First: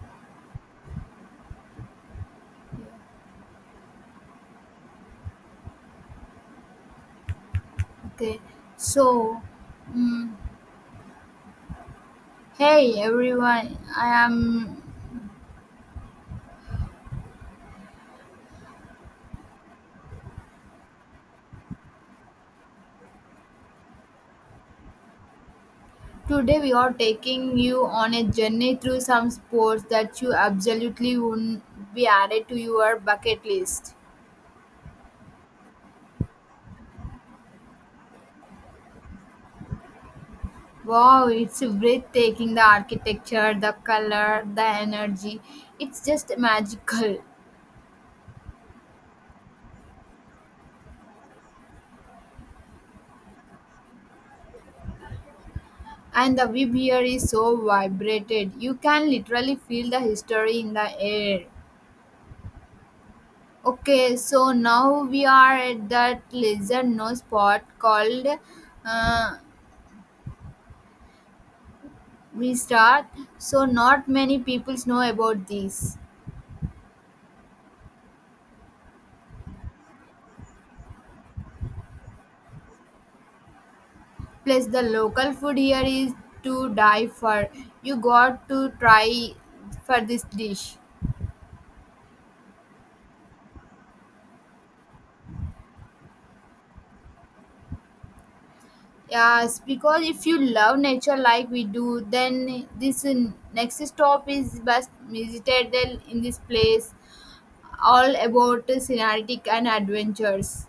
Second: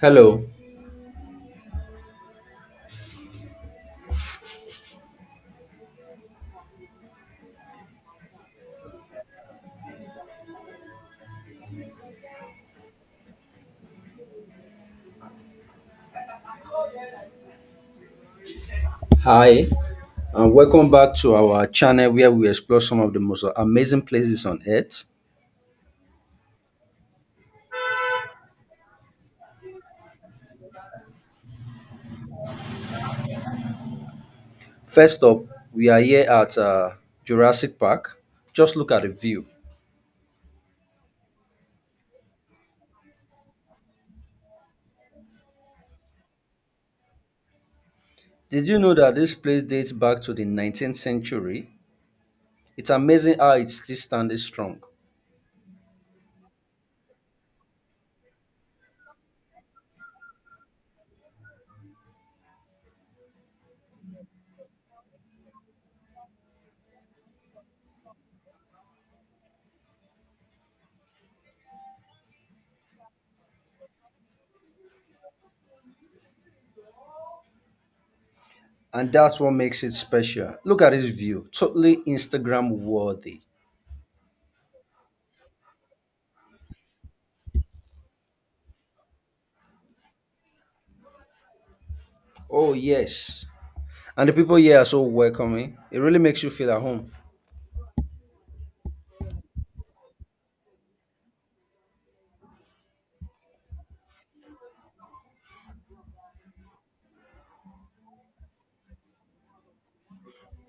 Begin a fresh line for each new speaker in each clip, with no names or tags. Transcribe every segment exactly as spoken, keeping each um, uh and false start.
Hello,
Okay, so mm hey everyone, I am
hi, and welcome back to our channel where we explore some of the most amazing places on earth.
today we are taking you on a journey through some sports that you absolutely wouldn't be added to your bucket list.
First up, we are here at uh, Jurassic Park. Just look at the view.
Wow, it's breathtaking the architecture, the color, the energy. It's just magical.
Did you know that this place dates back to the nineteenth century? It's amazing how it's still standing strong,
And the vibe here is so vibrated. You can literally feel the history in the air. Okay, so now we are at that lizard nose spot called uh, Restart. So not many people know about this.
and that's what makes it special. Look at this view, totally Instagram worthy.
Plus the local food here is to die for. You got to try for this dish.
Oh, yes. And the people here are so welcoming. It really makes you feel at home.
Yes, because if you love nature like we do, then this uh, next stop is best visited in this place. All about uh, scenic and adventures.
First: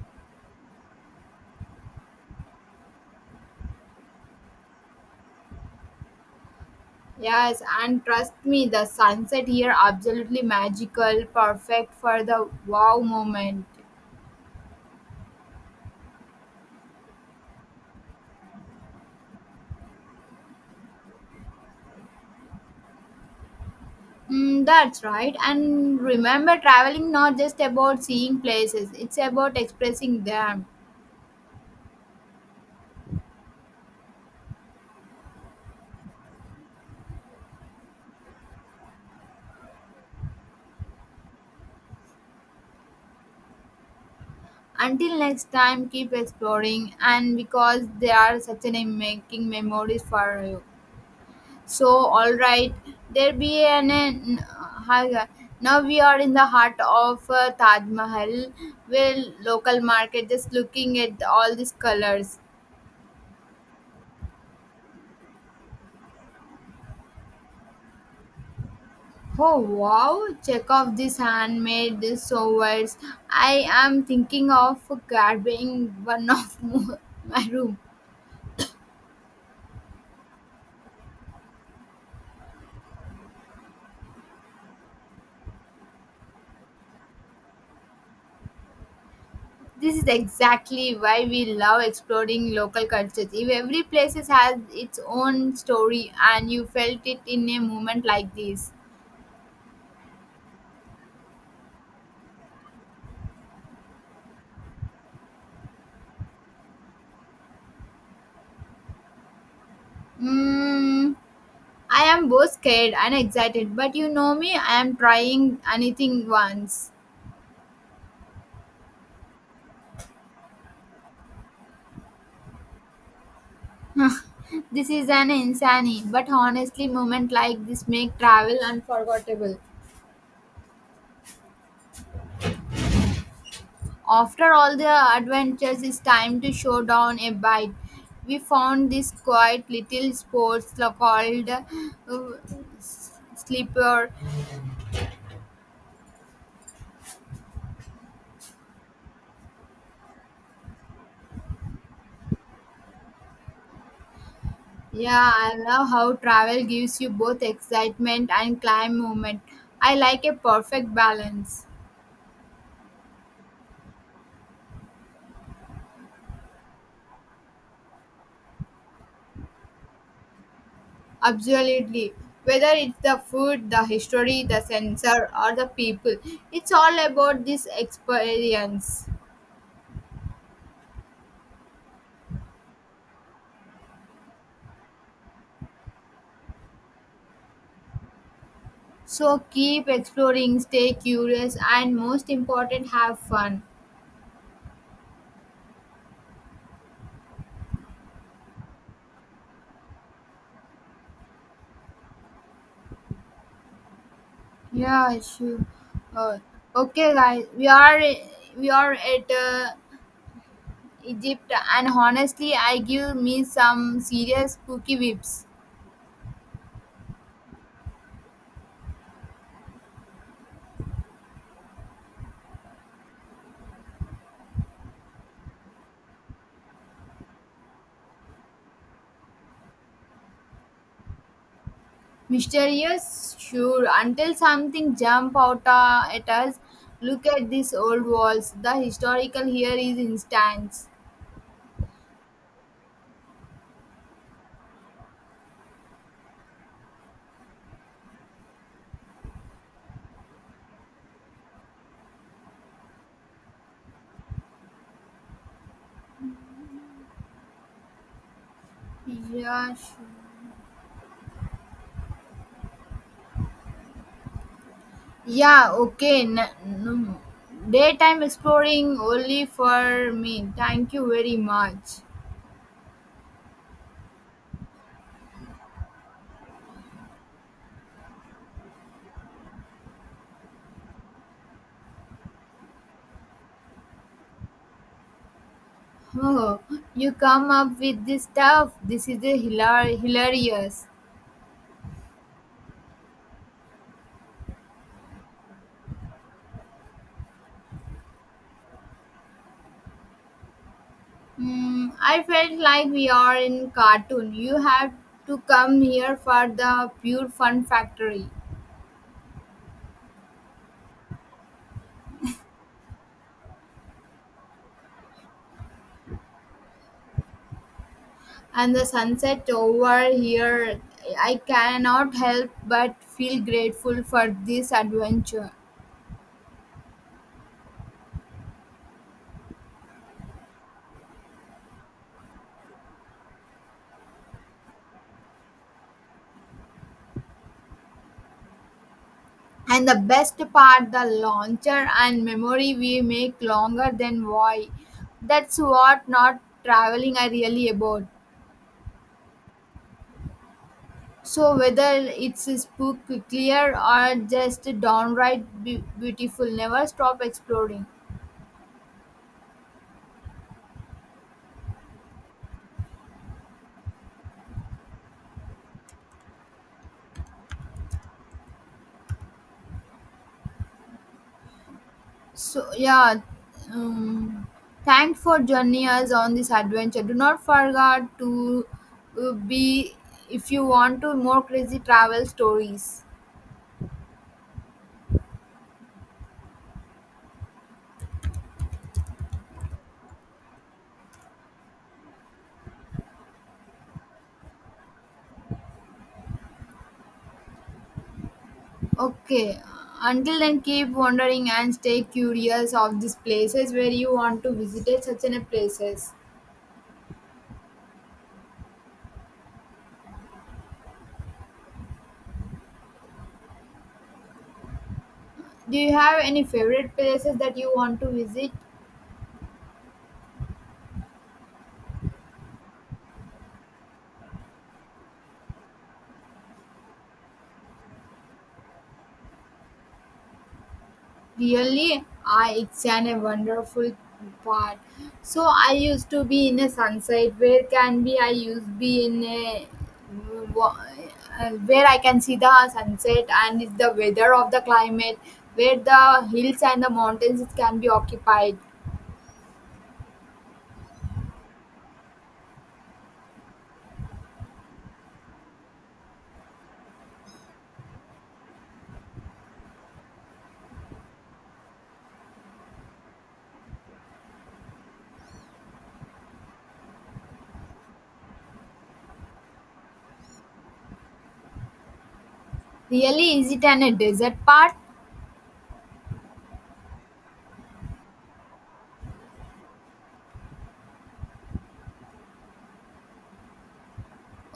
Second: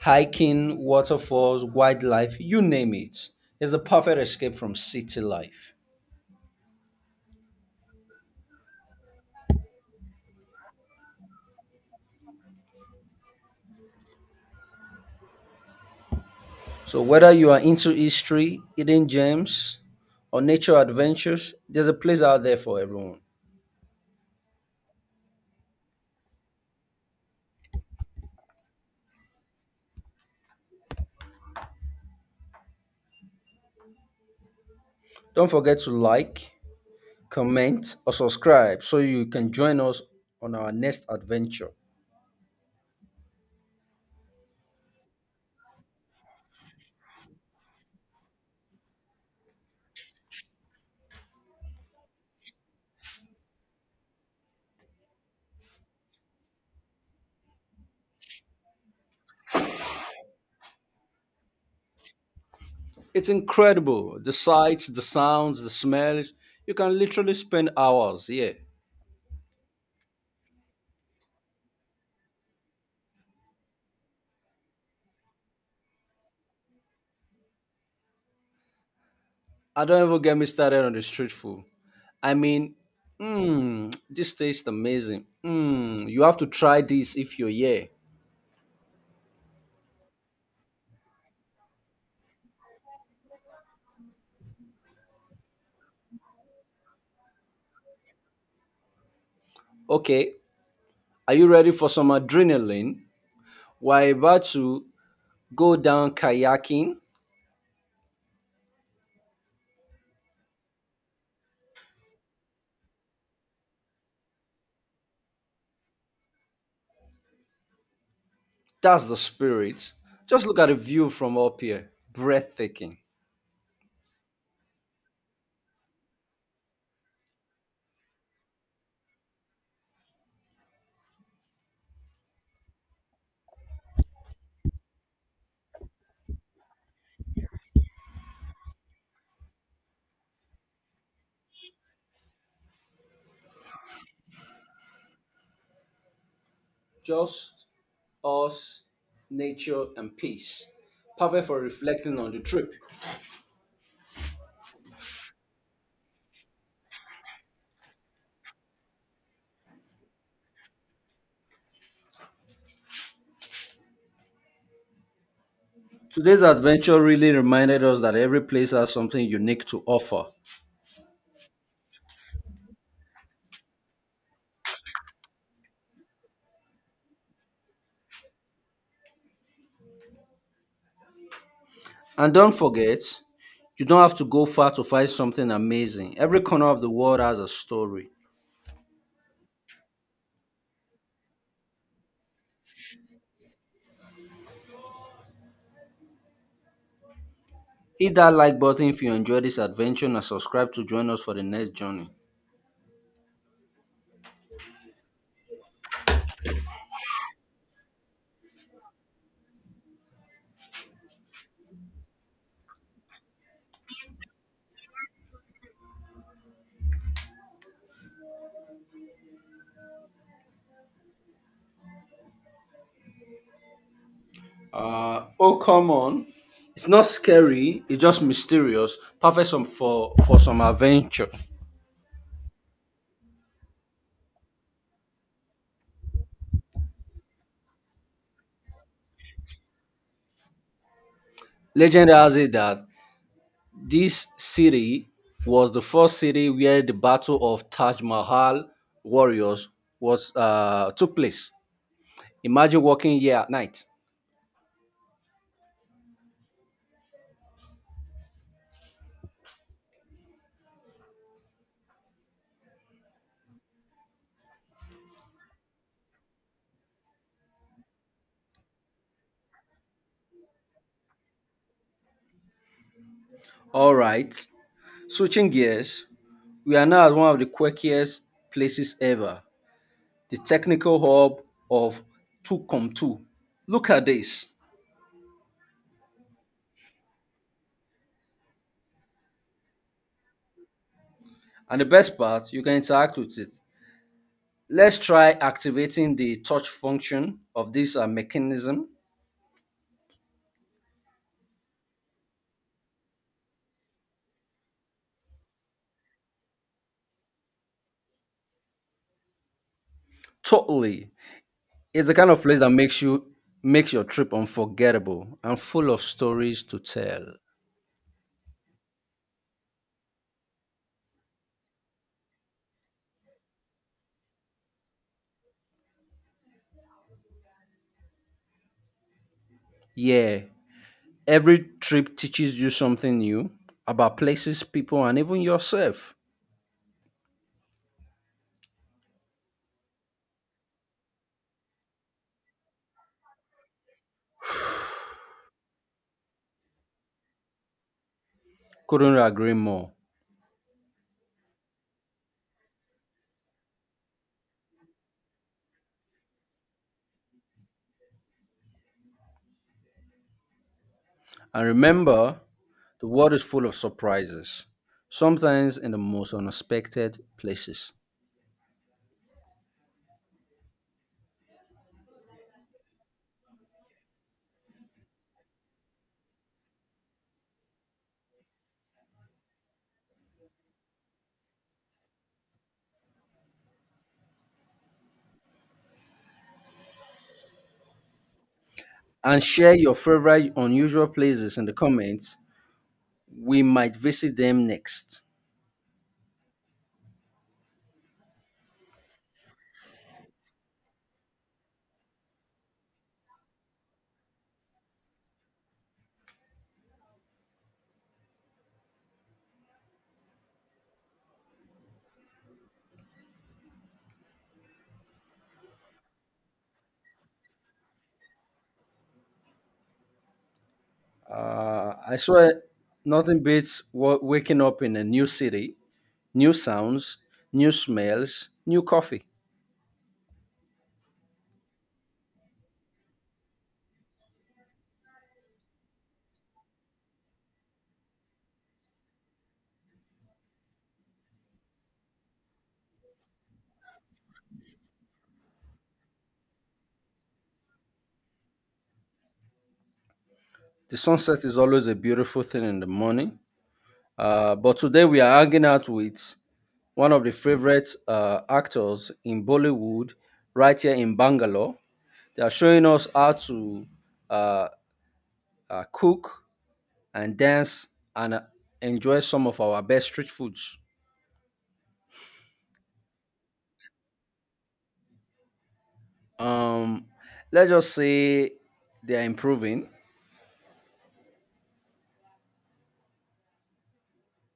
Hiking, waterfalls, wildlife, you name it. It's the perfect escape from city life.
Yes, and trust me, the sunset here absolutely magical, perfect for the wow moment.
So, whether you are into history, hidden gems, or nature adventures, there's a place out there for everyone.
Mm, that's right. And remember, traveling not just about seeing places; it's about expressing them.
Don't forget to like, comment, or subscribe so you can join us on our next adventure.
Until next time, keep exploring, and because they are such an making memories for you. So, all right, there be an, an uh, now we are in the heart of uh, Taj Mahal, where local market just looking at all these colors.
It's incredible the sights, the sounds, the smells. You can literally spend hours here.
Oh wow, check out this handmade sewers. I am thinking of grabbing one of mo- my room.
I don't even get me started on the street food. I mean, mmm, this tastes amazing. Mmm, you have to try this if you're here.
This is exactly why we love exploring local cultures. If every place has its own story and you felt it in a moment like this.
Okay, are you ready for some adrenaline? We're about to go down kayaking.
Mm, I am both scared and excited, but you know me, I am trying anything once.
That's the spirit. Just look at the view from up here. Breathtaking.
this is an insane, but honestly, moment like this make travel unforgettable. After all the adventures, it's time to show down a bite. We found this quiet little sport called uh, sleeper.
Just us, nature, and peace. Perfect for reflecting on the trip.
Yeah, I love how travel gives you both excitement and climb movement. I like a perfect balance.
Today's adventure really reminded us that every place has something unique to offer.
Absolutely. Whether it's the food, the history, the sensor, or the people, it's all about this experience.
And don't forget, you don't have to go far to find something amazing. Every corner of the world has a story.
So keep exploring, stay curious, and most important, have fun.
Hit that like button if you enjoyed this adventure and subscribe to join us for the next journey.
Yeah, sure. Uh, okay, guys, we are we are at uh, Egypt, and honestly, I give me some serious spooky vibes.
Uh, oh, come on. It's not scary, it's just mysterious, perfect some, for, for some adventure.
Mysterious, sure, until something jump out uh, at us. Look at these old walls. The historical here is instance.
Legend has it that this city was the first city where the Battle of Taj Mahal warriors was uh, took place. Imagine walking here at night.
Yeah, sure. Yeah, okay. N- n- Daytime exploring only for me. Thank you very much.
All right. Switching gears, we are now at one of the quirkiest places ever, the technical hub of Tucumtu. Look at this.
Oh, you come up with this stuff. This is a hilar- hilarious.
And the best part, you can interact with it. Let's try activating the touch function of this uh, mechanism.
Hmm, I felt like we are in cartoon. You have to come here for the pure fun factory.
Totally. It's the kind of place that makes you makes your trip unforgettable and full of stories to tell.
And the sunset over here, I cannot help but feel grateful for this adventure.
Yeah, every trip teaches you something new about places, people, and even yourself.
And the best part, the launcher and memory we make longer than why. That's what not traveling are really about.
Couldn't agree more.
So whether it's a spook clear or just downright be- beautiful, never stop exploring.
And remember, the world is full of surprises, sometimes in the most unexpected places.
So yeah, um, thanks for joining us on this adventure. Do not forget to uh, be if you want to more crazy travel stories.
And share your favorite unusual places in the comments. We might visit them next.
Okay, until then keep wandering and stay curious of these places where you want to visit it, such an a places. Do you have any favorite places that you want to visit?
Uh, I swear, nothing beats wa- waking up in a new city, new sounds, new smells, new coffee.
Really, I it's an a wonderful part. So I used to be in a sunset. Where can be? I used be in a mm, wa- uh, where I can see the sunset and it's the weather of the climate, where the hills and the mountains it can be occupied.
The sunset is always a beautiful thing in the morning. Uh, but today we are hanging out with one of the favorite uh, actors in Bollywood, right here in Bangalore. They are showing us how to uh, uh, cook and dance and uh, enjoy some of our best street foods.
Really, is it an a desert part?
Um, let's just say they are improving.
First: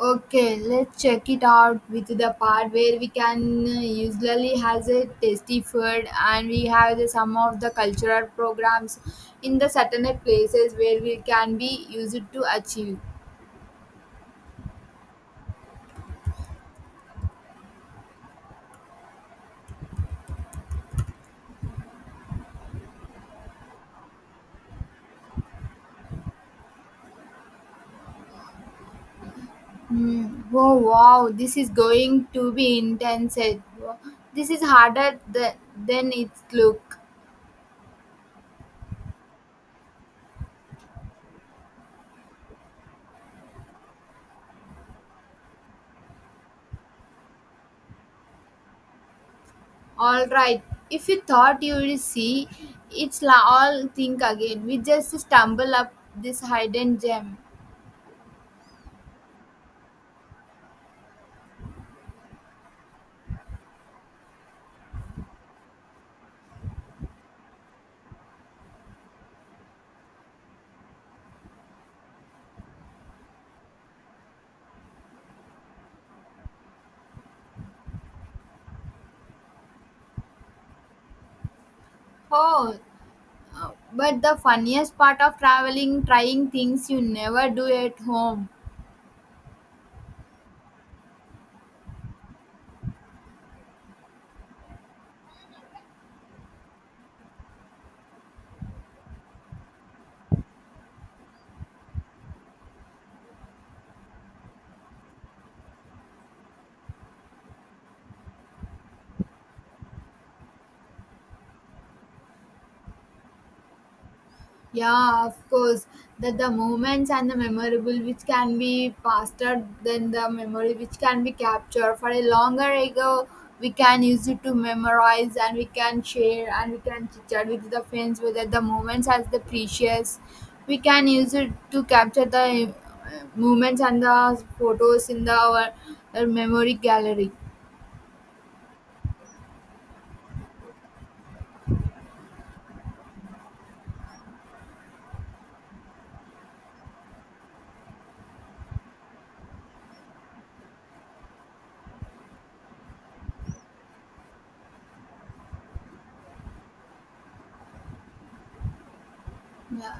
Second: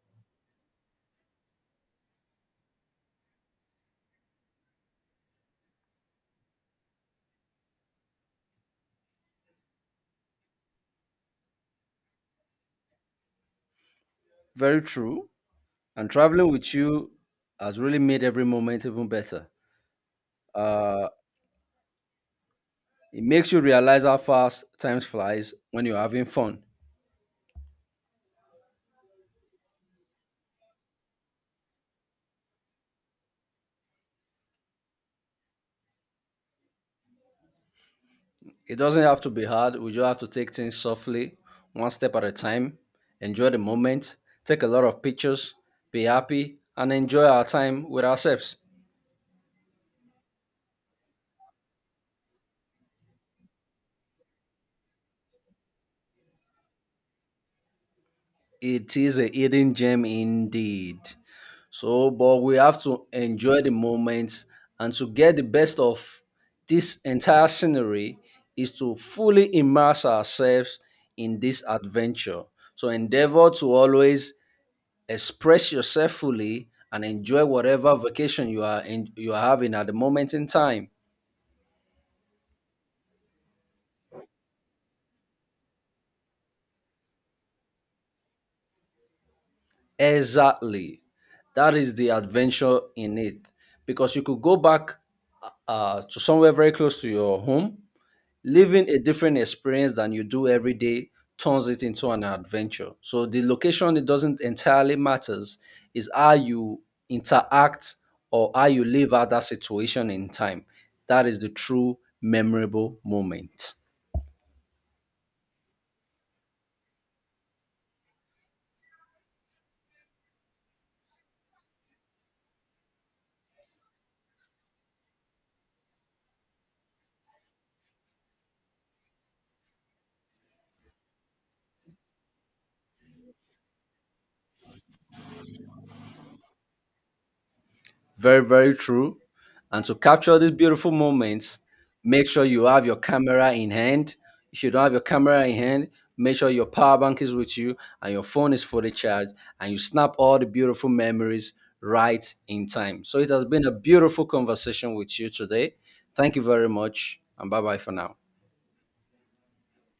Okay, let's check it out with the part where we can uh, usually has a tasty food and we have the, some of the cultural programs in the certain places where we can be used to achieve.
Very true. And traveling with you has really made every moment even better. Uh, it makes you realize how fast time flies when you're having fun.
Hmm. Oh wow, this is going to be intense. Eh? This is harder th- than it look.
It doesn't have to be hard. We just have to take things softly, one step at a time, enjoy the moment, take a lot of pictures, be happy, and enjoy our time with ourselves.
All right, if you thought you would see, it's la- all think again. We just stumble up this hidden gem.
It is a hidden gem indeed. So, but we have to enjoy the moment and to get the best of this entire scenery is to fully immerse ourselves in this adventure. So, endeavor to always express yourself fully and enjoy whatever vacation you are in, you are having at the moment in time.
Oh, Uh, but the funniest part of traveling, trying things you never do at home.
Exactly. That is the adventure in it. Because you could go back uh, to somewhere very close to your home, living a different experience than you do every day turns it into an adventure. So the location it doesn't entirely matters is how you interact or how you live out that situation in time. That is the true memorable moment.
Yeah, of course. That the moments and the memorable which can be faster than the memory which can be captured. For a longer ago, we can use it to memorize and we can share and we can chit chat with the friends whether the moments as the precious. We can use it to capture the uh, moments and the photos in the our, our memory gallery.
Very, very true. And to capture these beautiful moments, make sure you have your camera in hand. If you don't have your camera in hand, make sure your power bank is with you and your phone is fully charged and you snap all the beautiful memories right in time. So it has been a beautiful conversation with you today. Thank you very much and bye bye for now.
Yeah.